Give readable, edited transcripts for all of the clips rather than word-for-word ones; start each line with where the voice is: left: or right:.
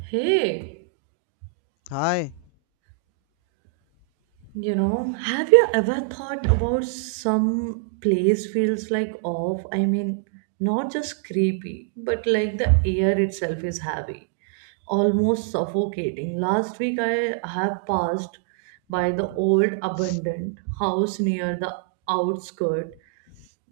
right: Hey,
left: Hi.
right: you know, have you ever thought about some place feels like off? I mean, not just creepy, but like the air itself is heavy, almost suffocating. Last week I have passed by the old abandoned house near the outskirt.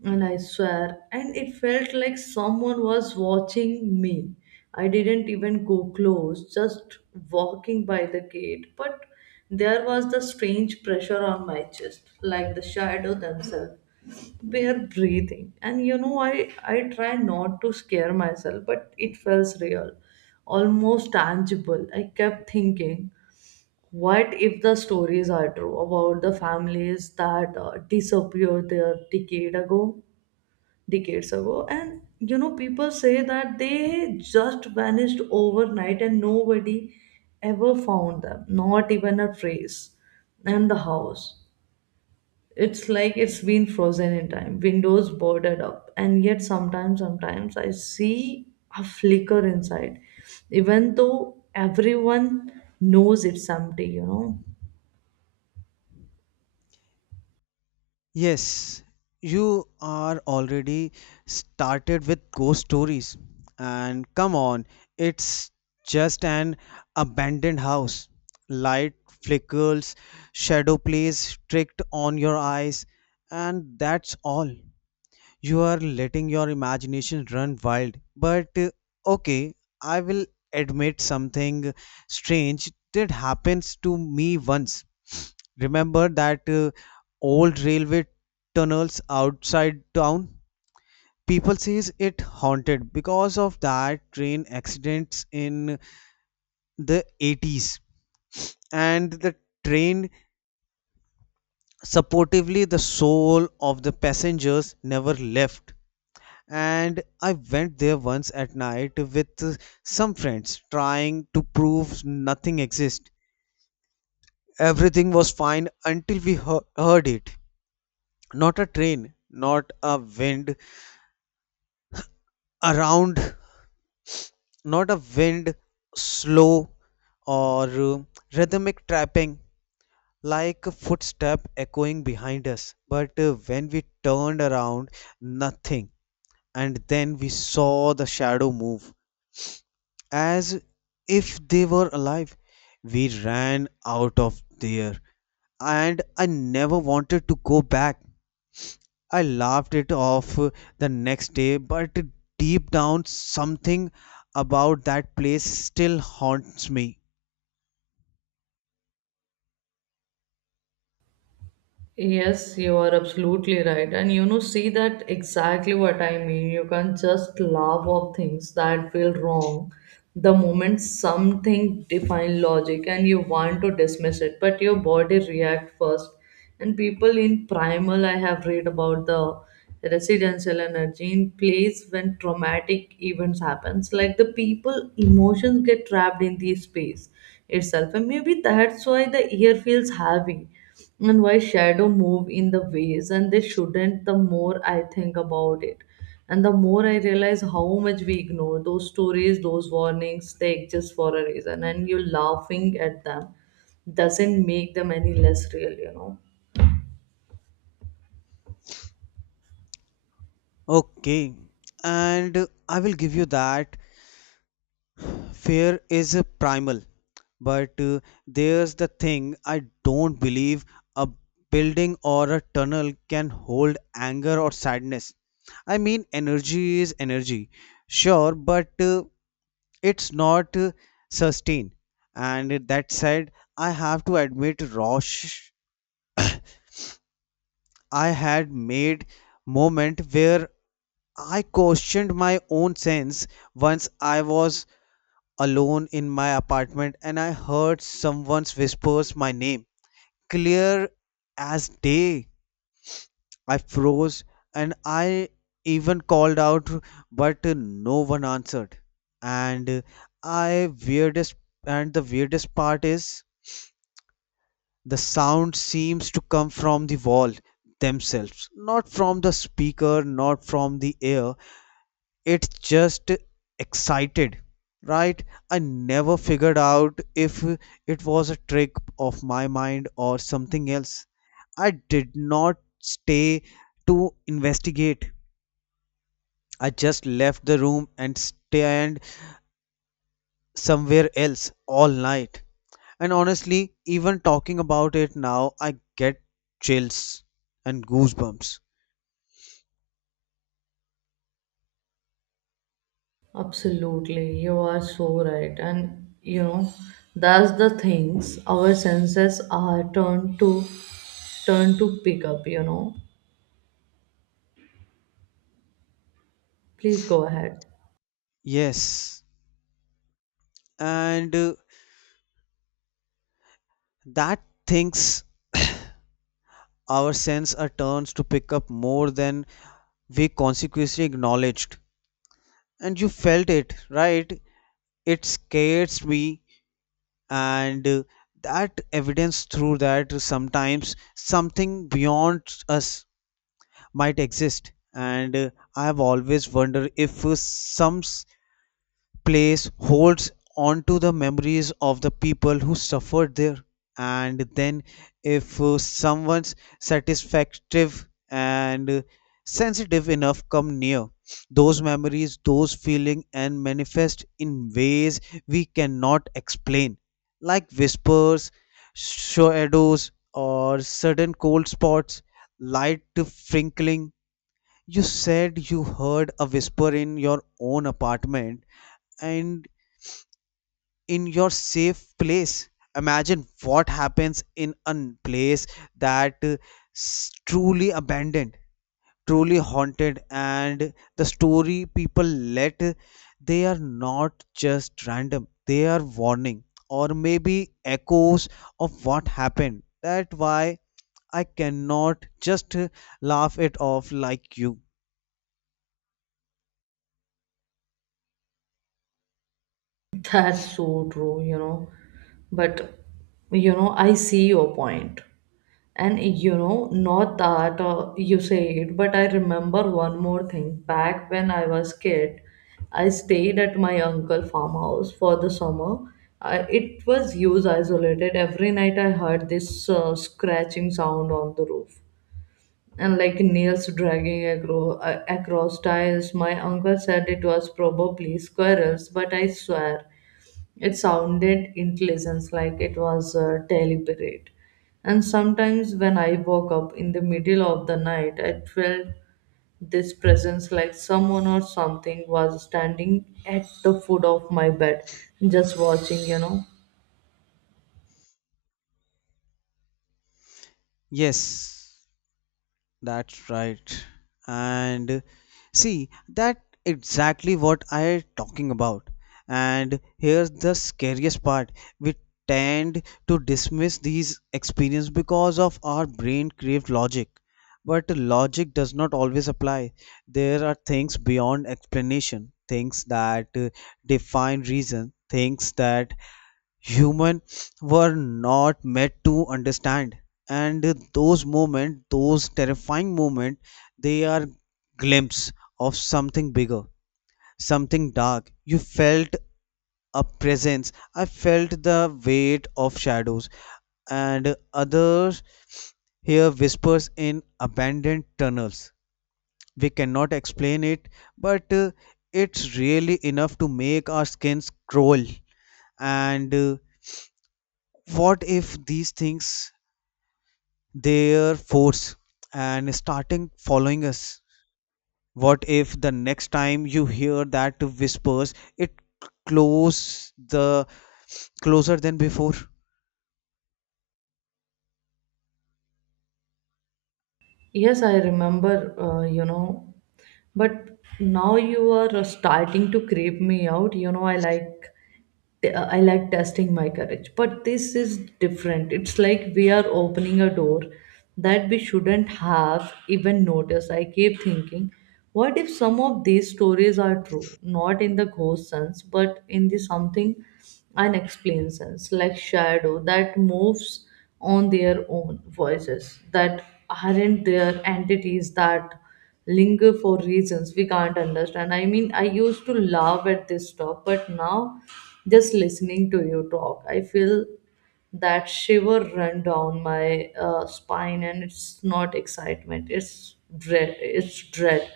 right: And I swear, and it felt like someone was watching me. I didn't even go close, just walking by the gate. But there was the strange pressure on my chest, like the shadow themselves. They are breathing. And you know, I try not to scare myself, but it felt real, almost tangible. I kept thinking, what if the stories are true about the families that disappeared there decade ago? Decades ago, and you know, people say that they just vanished overnight and nobody ever found them, not even a trace. And the house, it's like it's been frozen in time, windows boarded up, and yet sometimes I see a flicker inside, even though everyone knows it's empty,
left: Yes, you are already started with ghost stories. And come on, it's just an abandoned house. Light flickers, shadow plays tricked on your eyes, and that's all. You are letting your imagination run wild. But okay, I will admit something strange did happens to me once. Remember that old railway tunnels outside town? People says it haunted because of that train accidents in the 80s and the train supportively the soul of the passengers never left, and I went there once at night with some friends trying to prove nothing exists. Everything was fine until heard it. Not a train, not a wind around, not a wind slow or rhythmic trapping like a footstep echoing behind us. But when we turned around, nothing. And then we saw the shadow move as if they were alive. We ran out of there, and I never wanted to go back. I laughed it off the next day, but deep down, something about that place still haunts me.
right: Yes, you are absolutely right. And you know, see that exactly what I mean. You can't just laugh off things that feel wrong. The moment something define logic and you want to dismiss it, but your body react first. And people in primal, I have read about the residential energy in place when traumatic events happens, like the people emotions get trapped in the space itself. And maybe that's why the air feels heavy and why shadow move in the ways and they shouldn't. The more I think about it and the more I realize how much we ignore those stories, those warnings, they exist for a reason, and you laughing at them doesn't make them any less real,
left: Okay, and I will give you that. Fear is primal, but there's the thing. I don't believe a building or a tunnel can hold anger or sadness. I mean, energy is energy, sure, but it's not sustained. And that said, I have to admit, Rosh, I had made moment where I questioned my own sense. Once I was alone in my apartment and I heard someone's whispers my name. Clear as day, I froze and I even called out, but no one answered. And I weirdest and the weirdest part is the sound seems to come from the wall themselves, not from the speaker, not from the air. It's just excited, right? I never figured out if it was a trick of my mind or something else. I did not stay to investigate. I just left the room and stayed somewhere else all night. And honestly, even talking about it now, I get chills and goosebumps.
right: Absolutely, you are so right. And you know, that's the things our senses are turn to pick up, Please go ahead.
left: Yes. And that things our sense are turns to pick up more than we consciously acknowledged. And you felt it, right? It scares me, and that evidence through that sometimes something beyond us might exist. And I have always wondered if some place holds on to the memories of the people who suffered there. And then if someone's satisfactive and sensitive enough come near, those memories, those feeling, and manifest in ways we cannot explain, like whispers, shadows, or sudden cold spots, light frinkling. You said you heard a whisper in your own apartment, and in your safe place, imagine what happens in a place that truly abandoned, truly haunted. And the story people let they are not just random, they are warning, or maybe echoes of what happened. That's why I cannot just laugh it off like you.
right: That's so true, you know. But you know, I see your point. And you know, not that you say it, but I remember one more thing. Back when I was kid, I stayed at my uncle farmhouse for the summer. I, it was used isolated. Every night I heard this scratching sound on the roof and like nails dragging across tiles. My uncle said it was probably squirrels, but I swear it sounded intelligence, like it was deliberate. And sometimes when I woke up in the middle of the night, I felt this presence, like someone or something was standing at the foot of my bed, just watching, you know.
left: Yes. That's right. And see, that exactly what I talking about. And here's the scariest part. We tend to dismiss these experiences because of our brain craved logic. But logic does not always apply. There are things beyond explanation, things that define reason, things that human were not made to understand. And those moments, those terrifying moments, they are glimpse of something bigger, something dark. You felt a presence, I felt the weight of shadows, and others hear whispers in abandoned tunnels. We cannot explain it, but it's really enough to make our skins crawl. And what if these things, their force, and starting following us? What if the next time you hear that whispers, it close the closer than before?
right: Yes, I remember, you know, but now you are starting to creep me out. You know, I like testing my courage. But this is different. It's like we are opening a door that we shouldn't have even noticed. I keep thinking, what if some of these stories are true? Not in the ghost sense, but in the something unexplained sense, like shadow that moves on their own, voices that aren't their entities that linger for reasons we can't understand. I mean, I used to laugh at this talk, but now just listening to you talk, I feel that shiver run down my spine, and it's not excitement, it's dread, it's dread,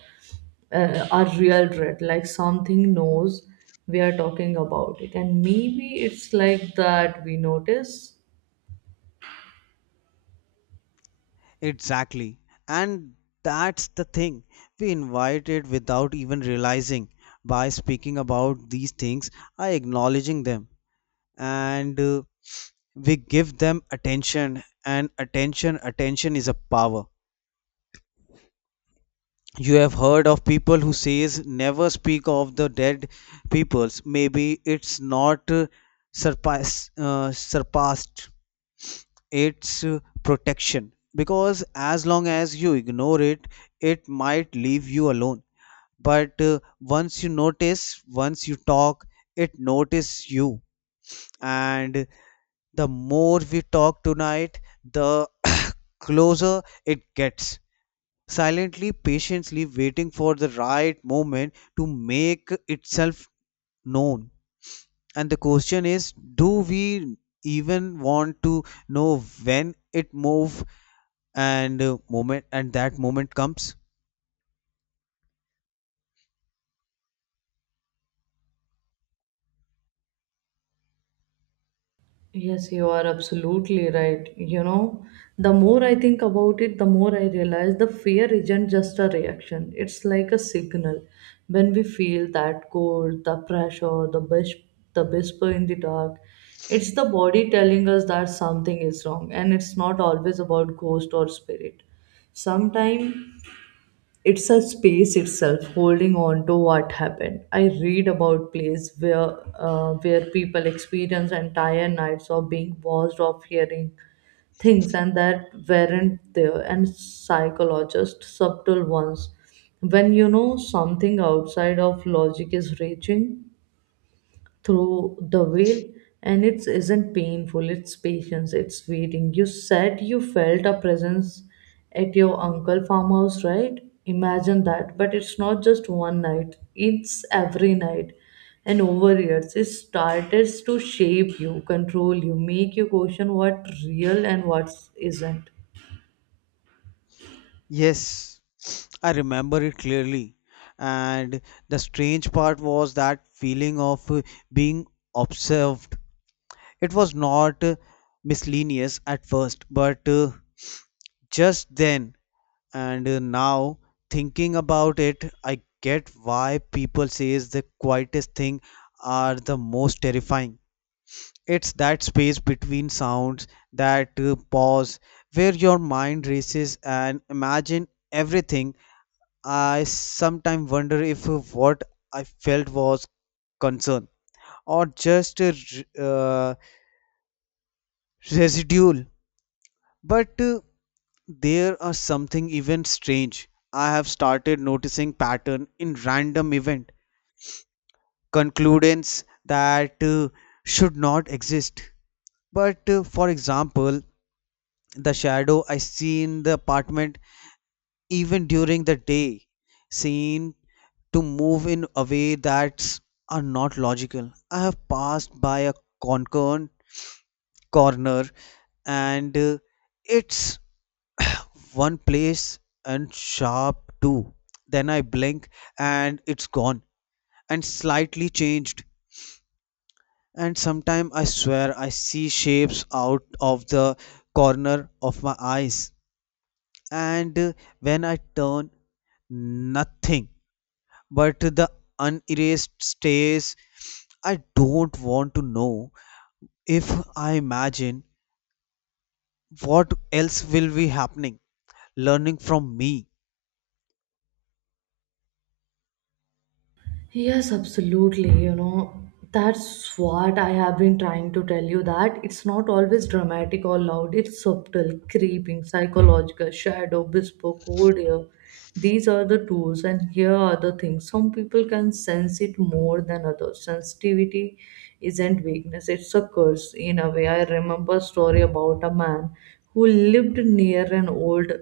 right: uh, a real dread, like something knows we are talking about it, and maybe it's like that we notice.
left: Exactly. And that's the thing. We invite it without even realizing. By speaking about these things, I acknowledging them, and we give them attention. And attention is a power. You have heard of people who says never speak of the dead peoples. Maybe it's not surpassed its protection, because as long as you ignore it, it might leave you alone. But once you notice, once you talk, it notice you. And the more we talk tonight, the closer it gets, silently, patiently waiting for the right moment to make itself known. And the question is, do we even want to know when it move and moment and that moment comes?
right: Yes, you are absolutely right. You know, the more I think about it, the more I realize the fear isn't just a reaction, it's like a signal. When we feel that cold, the pressure, the the whisper in the dark, it's the body telling us that something is wrong, and it's not always about ghost or spirit. Sometimes it's a space itself holding on to what happened. I read about places where people experience entire nights of being washed off, hearing things and that weren't there, and psychologists subtle ones when you know something outside of logic is raging through the veil. And it isn't painful, it's patience, it's waiting. You said you felt a presence at your uncle farmhouse, right? Imagine that, but it's not just one night, it's every night, and over years it started to shape you, control you, make you question what real and what isn't.
left: Yes, I remember it clearly. And the strange part was that feeling of being observed. It was not miscellaneous at first, but just then, and now thinking about it, I get why people says the quietest thing are the most terrifying. It's that space between sounds, that pause where your mind races and imagine everything. I sometimes wonder if what I felt was concern or just a residual But there are something even strange. I have started noticing pattern in random event, conclusions that should not exist. But for example, the shadow I see in the apartment, even during the day, seem to move in a way that are not logical. I have passed by a concern corner, and it's one place and sharp too. Then I blink and it's gone and slightly changed. And sometime I swear I see shapes out of the corner of my eyes. And when I turn, nothing but the unerased stays. I don't want to know if I imagine what else will be happening. Learning from me,
right: Yes, absolutely. You know, that's what I have been trying to tell you, that it's not always dramatic or loud. It's subtle, creeping, psychological, shadow, whisper, cold air. These are the tools, and here are the things. Some people can sense it more than others. Sensitivity isn't weakness, it's a curse. In a way, I remember a story about a man who lived near an old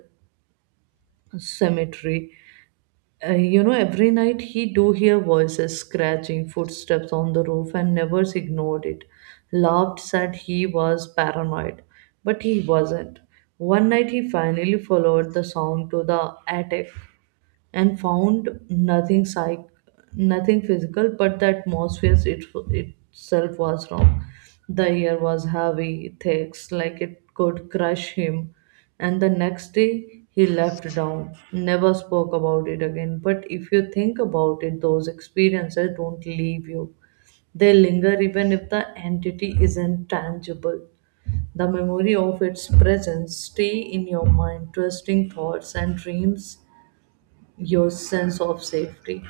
right: cemetery. You know, every night he do hear voices, scratching, footsteps on the roof, and never ignored it. Laughed, said he was paranoid, but he wasn't. One night he finally followed the sound to the attic and found nothing, psych nothing physical, but the atmosphere it, itself was wrong. The air was heavy, thick, like it could crush him. And the next day he left down, never spoke about it again. But if you think about it, those experiences don't leave you, they linger, even if the entity isn't tangible. The memory of its presence stay in your mind, twisting thoughts and dreams, your sense of safety.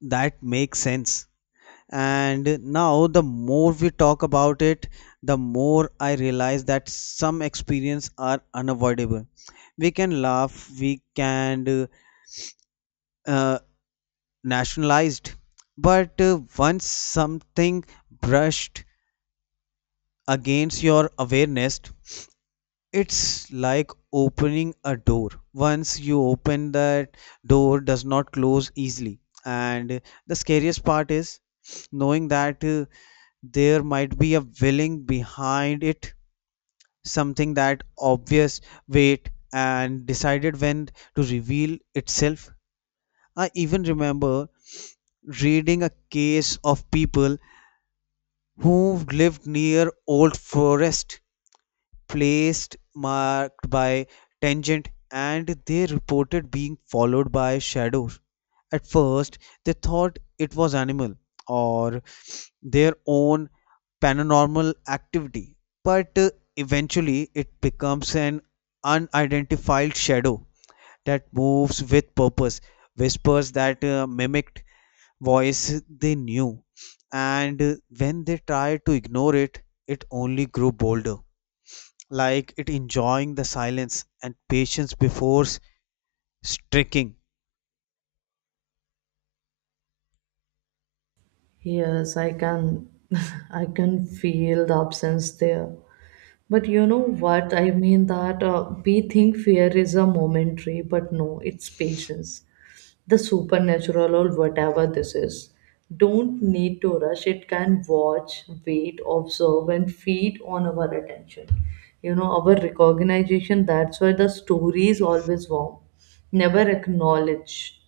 left: that makes sense. And now, the more we talk about it, the more I realize that some experiences are unavoidable. We can laugh, we can uh, nationalized, but once something brushed against your awareness, it's like opening a door. Once you open that door, does not close easily. And the scariest part is knowing that. There might be a willing behind it, something that obvious, wait, and decided when to reveal itself. I even remember reading a case of people who lived near old forest, placed marked by tangent, and they reported being followed by shadows. At first, they thought it was animal or their own paranormal activity, but eventually it becomes an unidentified shadow that moves with purpose, whispers that mimicked voice they knew, and when they tried to ignore it, it only grew bolder, like it enjoying the silence and patience before striking.
right: Yes, I can I can feel the absence there. But you know what? I mean that we think fear is a momentary, but no, it's patience. The supernatural or whatever this is, don't need to rush. It can watch, wait, observe, and feed on our attention. You know, our recognition, that's why the story is always warm. Never acknowledge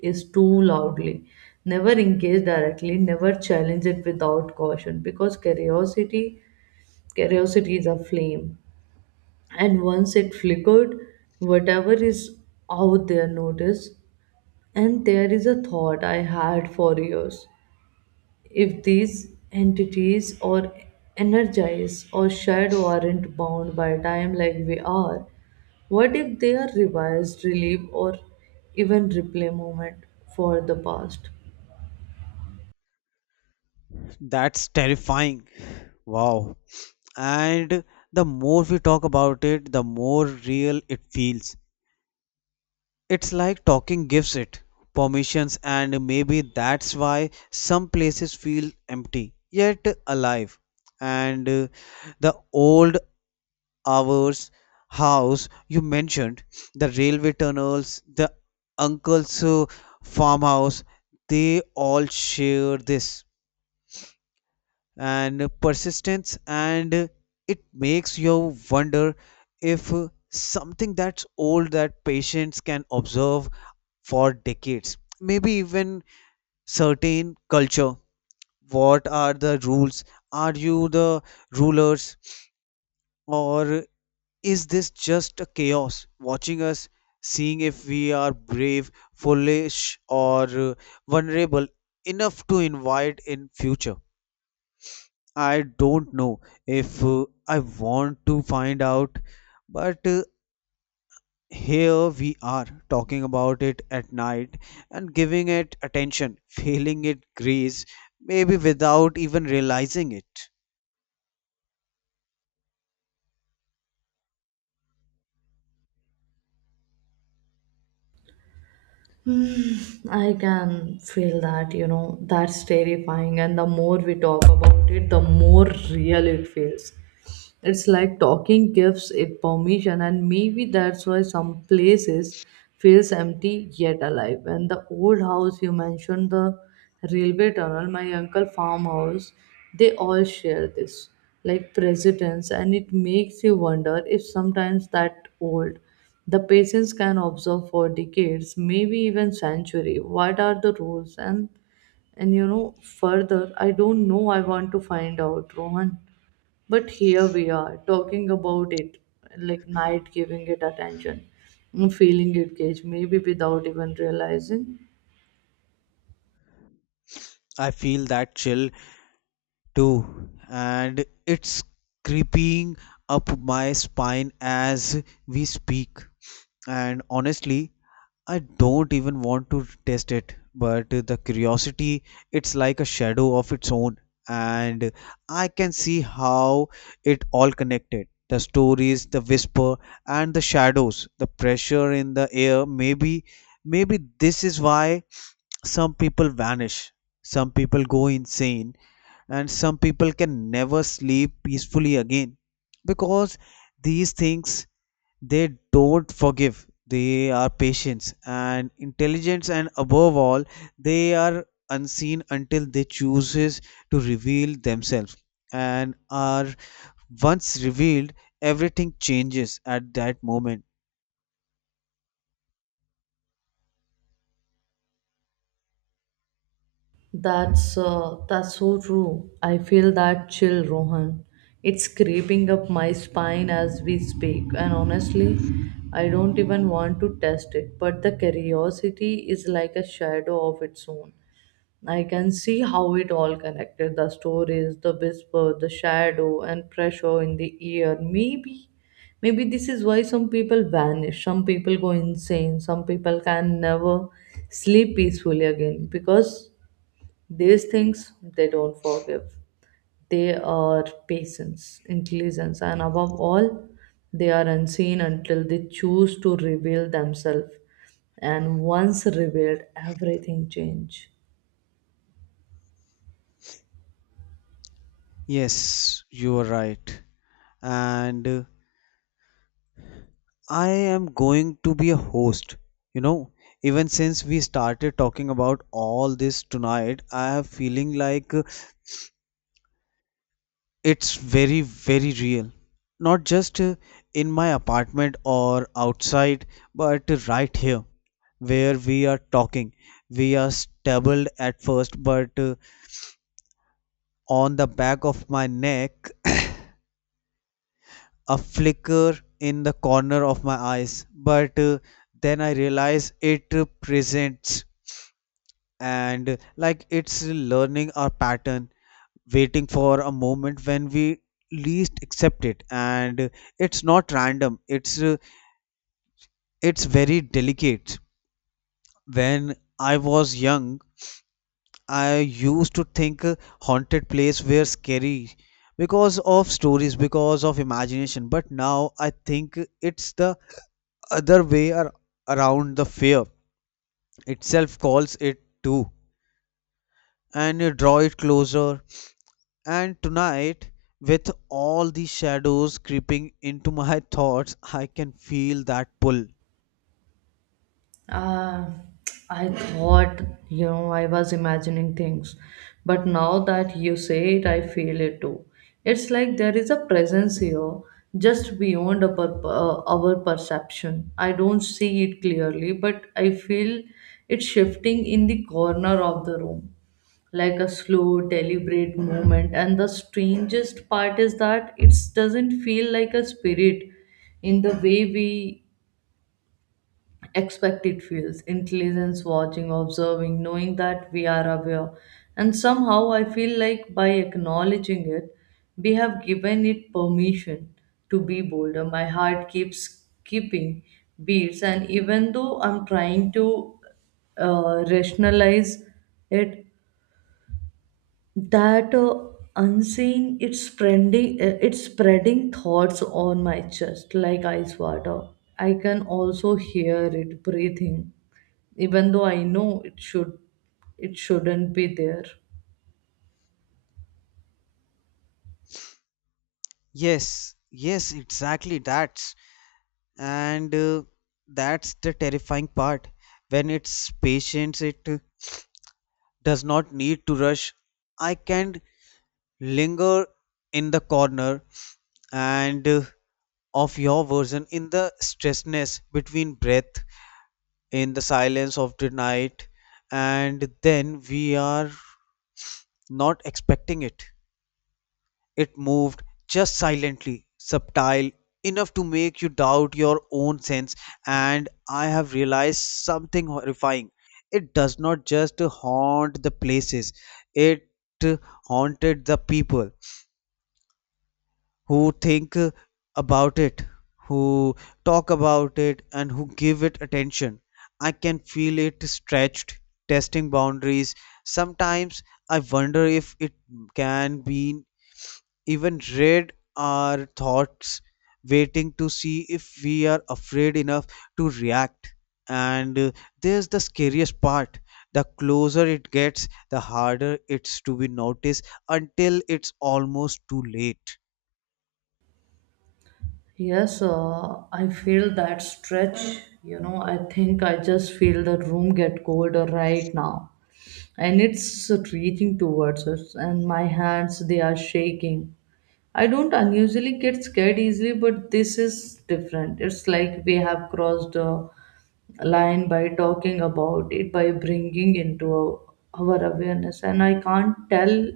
right: is too loudly. Never engage directly. Never challenge it without caution. Because curiosity is a flame. And once it flickered, whatever is out there notice. And there is a thought I had for years. If these entities are energized or shadow aren't bound by time like we are, what if they are revised, relive, or even replay moment for the past?
left: That's terrifying. Wow. And the more we talk about it, the more real it feels. It's like talking gives it permissions, and maybe that's why some places feel empty yet alive. And the old hours house you mentioned, the railway tunnels, the uncle's farmhouse, they all share this and persistence, and it makes you wonder if something that's old, that patients can observe for decades, maybe even certain culture. What are the rules? Are you the rulers, or is this just a chaos watching us, seeing if we are brave, foolish, or vulnerable enough to invite in future? I don't know if I want to find out, but here we are talking about it at night and giving it attention, feeling it grace, maybe without even realizing it.
right: Hmm, I can feel that, you know, that's terrifying. And the more we talk about it, the more real it feels. It's like talking gives it permission, and maybe that's why some places feels empty yet alive. And the old house you mentioned, the railway tunnel, my uncle farmhouse, they all share this, like precedence, and it makes you wonder if sometimes that old, the patients can observe for decades, maybe even century. What are the rules? And you know further? I don't know. I want to find out, Rohan. But here we are talking about it, like night giving it attention, feeling it cage, maybe without even realizing.
left: I feel that chill too, and it's creeping up my spine as we speak. And honestly, I don't even want to test it, but the curiosity, it's like a shadow of its own, and I can see how it all connected. The stories, the whisper, and the shadows, the pressure in the air. Maybe, maybe this is why some people vanish, some people go insane, and some people can never sleep peacefully again, because these things, they don't forgive. They are patient and intelligent, and above all, they are unseen until they chooses to reveal themselves. And are once revealed, everything changes at that moment.
right: That's so true. I feel that chill, Rohan. It's creeping up my spine as we speak, and honestly, I don't even want to test it. But the curiosity is like a shadow of its own. I can see how it all connected, the stories, the whisper, the shadow, and pressure in the ear. Maybe, maybe this is why some people vanish, some people go insane, some people can never sleep peacefully again, because these things they don't forgive. They are patience, intelligence, and above all, they are unseen until they choose to reveal themselves. And once revealed, everything changes.
left: Yes, you are right. And I am going to be a host, you know. Even since we started talking about all this tonight, I have feeling like it's very, very real. Not just in my apartment or outside, but right here where we are talking. We are stumbled at first, but on the back of my neck, a flicker in the corner of my eyes. But then I realize it presents, and like it's learning our pattern, waiting for a moment when we least accept it. And it's not random, it's it's very delicate. When I was young, I used to think haunted place were scary because of stories, because of imagination. But now I think it's the other way ar- around. The fear itself calls it too, and you draw it closer. And tonight, with all the shadows creeping into my thoughts, I can feel that pull.
right: Uh, I thought, you know, I was imagining things. But now that you say it, I feel it too. It's like there is a presence here just beyond our, our perception. I don't see it clearly, but I feel it shifting in the corner of the room, like a slow, deliberate movement. And the strangest part is that it doesn't feel like a spirit in the way we expected. Feels intelligence, watching, observing, knowing that we are aware. And somehow I feel like by acknowledging it we have given it permission to be bolder. My heart keeps skipping beats, and even though I'm trying to rationalize it, that unseen, it's spreading thoughts on my chest like ice water. I can also hear it breathing, even though I know it shouldn't be there.
left: Yes, yes, exactly that. And That's the terrifying part. When it's patience, it does not need to rush. I can linger in the corner, and of your version in the stressness between breath, in the silence of the night, and then we are not expecting it. It moved just silently, subtle enough to make you doubt your own sense. And I have realized something horrifying. It does not just haunt the places, it haunted the people who think about it, who talk about it, and who give it attention. I can feel it stretched, testing boundaries. Sometimes I wonder if it can be even read our thoughts, waiting to see if we are afraid enough to react. And There's the scariest part. The closer it gets, the harder it's to be noticed until it's almost too late.
right: Yes, I feel that stretch. You know, I think I just feel the room get colder right now, and it's reaching towards us, and my hands, they are shaking. I don't unusually get scared easily, but this is different. It's like we have crossed a line by talking about it, by bringing into our awareness, and I can't tell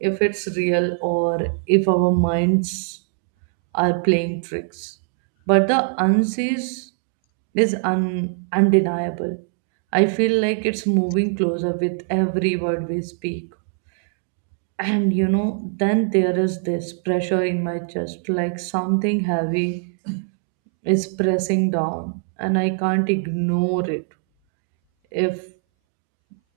right: if it's real or if our minds are playing tricks. But the unsees is undeniable. I feel like it's moving closer with every word we speak. And you know, then there is this pressure in my chest, like something heavy is pressing down, and I can't ignore it. If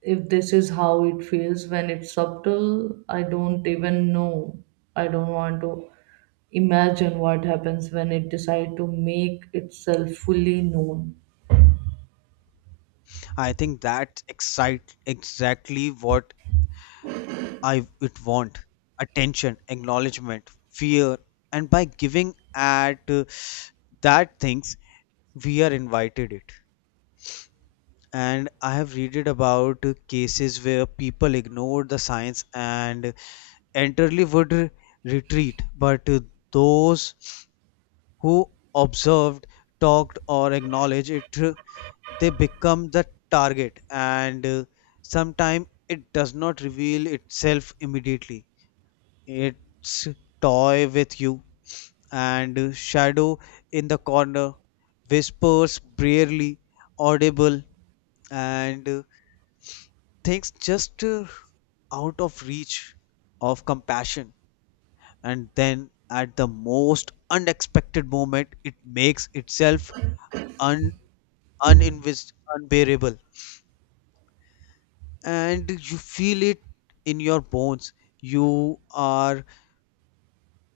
right: if this is how it feels when it's subtle, I don't even know. I don't want to imagine what happens when it decides to make itself fully known.
left: I think that's excite exactly what I would want. Attention, acknowledgement, fear, and by giving at that things, we are invited it. And I have read about cases where people ignored the science and entirely would retreat, but those who observed, talked, or acknowledged it, they become the target, and sometimes it does not reveal itself immediately. It's toy with you and shadow in the corner, whispers barely audible, and things just out of reach of compassion, and then at the most unexpected moment it makes itself un, unbearable, and you feel it in your bones. You are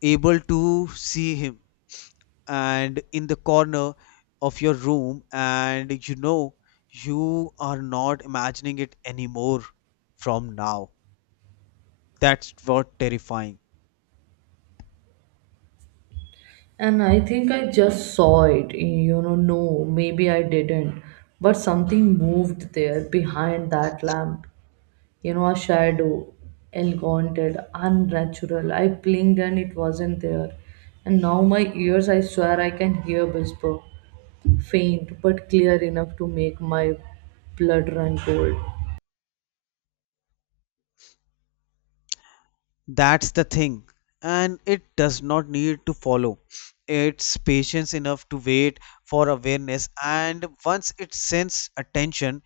left: able to see him and in the corner of your room, and you know you are not imagining it anymore. From now, that's what terrifying.
right: And I think I just saw it, you know, no, maybe I didn't. But something moved there behind that lamp. You know, a shadow, elongated, unnatural. I blinked and it wasn't there. And now my ears, I swear I can hear whisper, faint but clear enough to make my blood run cold.
left: That's the thing. And it does not need to follow. It's patience enough to wait for awareness, and once it sends attention,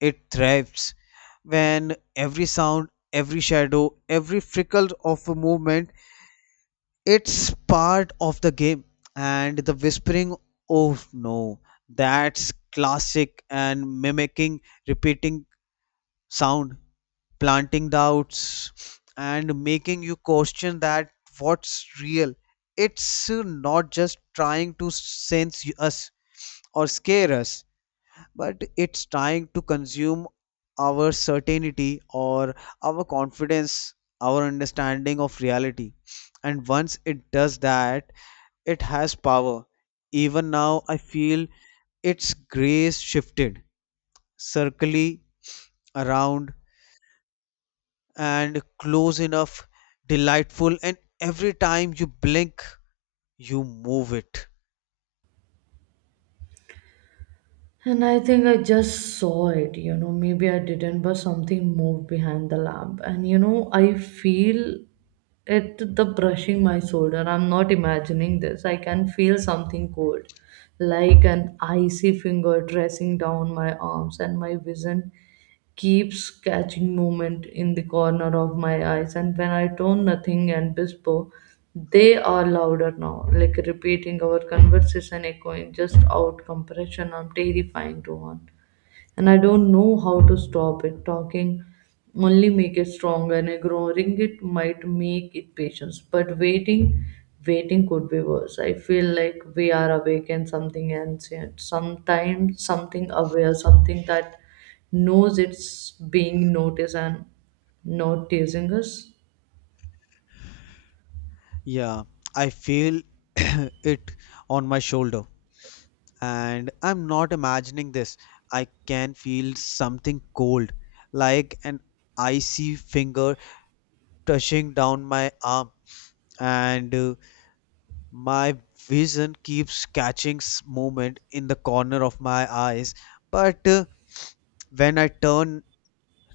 left: it thrives. When every sound, every shadow, every frickle of a movement, it's part of the game. And the whispering, oh no, that's classic and mimicking, repeating sound, planting doubts and making you question that what's real. It's not just trying to sense us or scare us, but it's trying to consume our certainty, or our confidence, our understanding of reality, and once it does that, it has power. Even now I feel its grace shifted, circling around and close enough, delightful, and every time you blink, you move it.
right: And I think I just saw it, you know, maybe I didn't, but something moved behind the lamp. And, you know, I feel it the brushing my shoulder. I'm not imagining this. I can feel something cold, like an icy finger dressing down my arms, and my vision keeps catching movement in the corner of my eyes, and when I turn, nothing. And whisper, they are louder now, like repeating our conversation, echoing just out compression. I'm terrifying to on, and I don't know how to stop it. Talking only make it stronger, and ignoring it might make it patience. But waiting, waiting could be worse. I feel like we are awake and something ancient. Sometimes something aware, something that knows it's being noticed and noticing us.
left: Yeah, I feel it on my shoulder, and I'm not imagining this. I can feel something cold, like an icy finger touching down my arm, and my vision keeps catching movement in the corner of my eyes. But when I turn,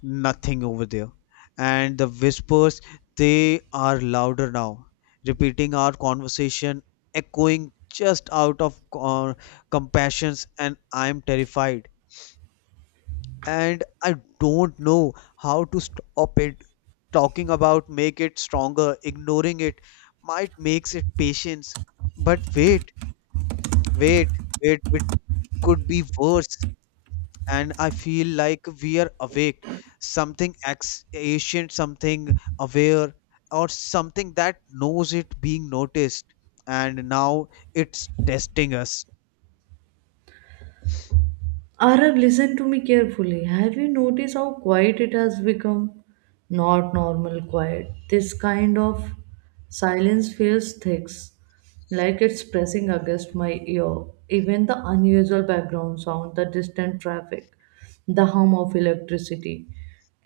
left: nothing over there. And the whispers, they are louder now, repeating our conversation, echoing just out of compassions, and I'm terrified. And I don't know how to stop it. Talking about make it stronger, ignoring it might makes it patience. But wait, wait, wait, it could be worse. And I feel like we are awake, something ancient, something aware, or something that knows it being noticed, and now it's testing us.
right: Arab, listen to me carefully. Have you noticed how quiet it has become? Not normal quiet. This kind of silence feels thick, like it's pressing against my ear. Even the unusual background sound, the distant traffic, the hum of electricity,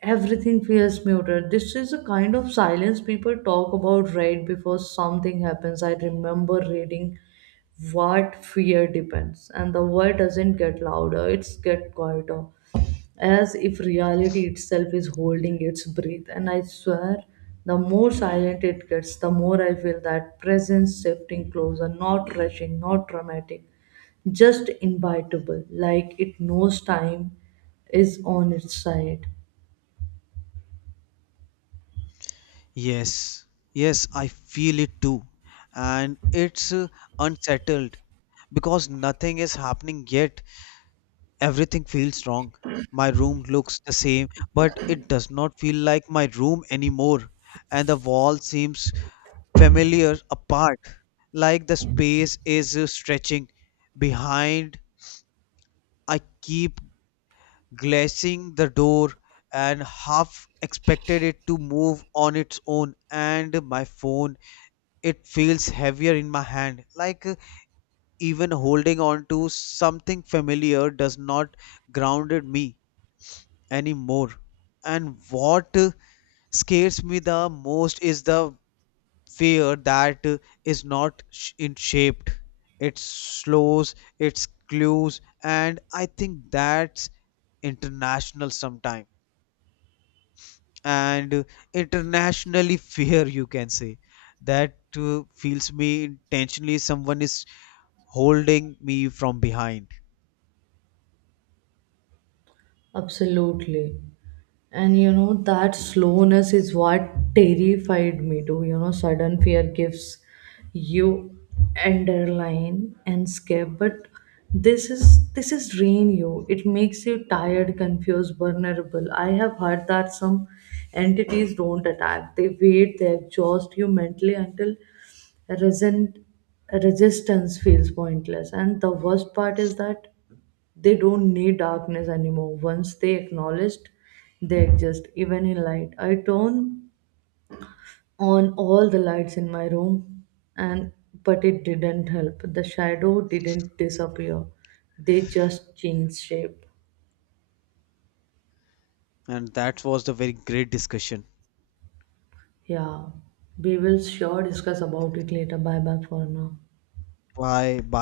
right: everything feels muted. This is a kind of silence people talk about right before something happens. I remember reading what fear depends, and the word doesn't get louder, it's get quieter, as if reality itself is holding its breath. And I swear the more silent it gets, the more I feel that presence shifting closer, not rushing, not dramatic, just invitable, like it knows time is on its side.
left: Yes, yes, I feel it too, and it's unsettled because nothing is happening yet. Everything feels wrong. My room looks the same, but it does not feel like my room anymore, and the wall seems familiar apart, like the space is stretching behind. I keep glancing the door and half expected it to move on its own, and my phone, it feels heavier in my hand, like even holding on to something familiar does not grounded me anymore. And what scares me the most is the fear that is not in shaped. It slows its clues, and I think that's international sometime, and internationally fear, you can say that feels me intentionally, someone is holding me from behind.
right: Absolutely. And you know, that slowness is what terrified me too. You know, sudden fear gives you underline and scare. But this is drain you. It makes you tired, confused, vulnerable. I have heard that some entities don't attack. They wait, they exhaust you mentally until resent resistance feels pointless. And the worst part is that they don't need darkness anymore. Once they acknowledged they exist, even in light. I turned on all the lights in my room, and but it didn't help. The shadow didn't disappear. They just changed shape.
left: And that was the very great discussion.
right: Yeah. We will sure discuss about it later. Bye bye for now.
left: Bye bye.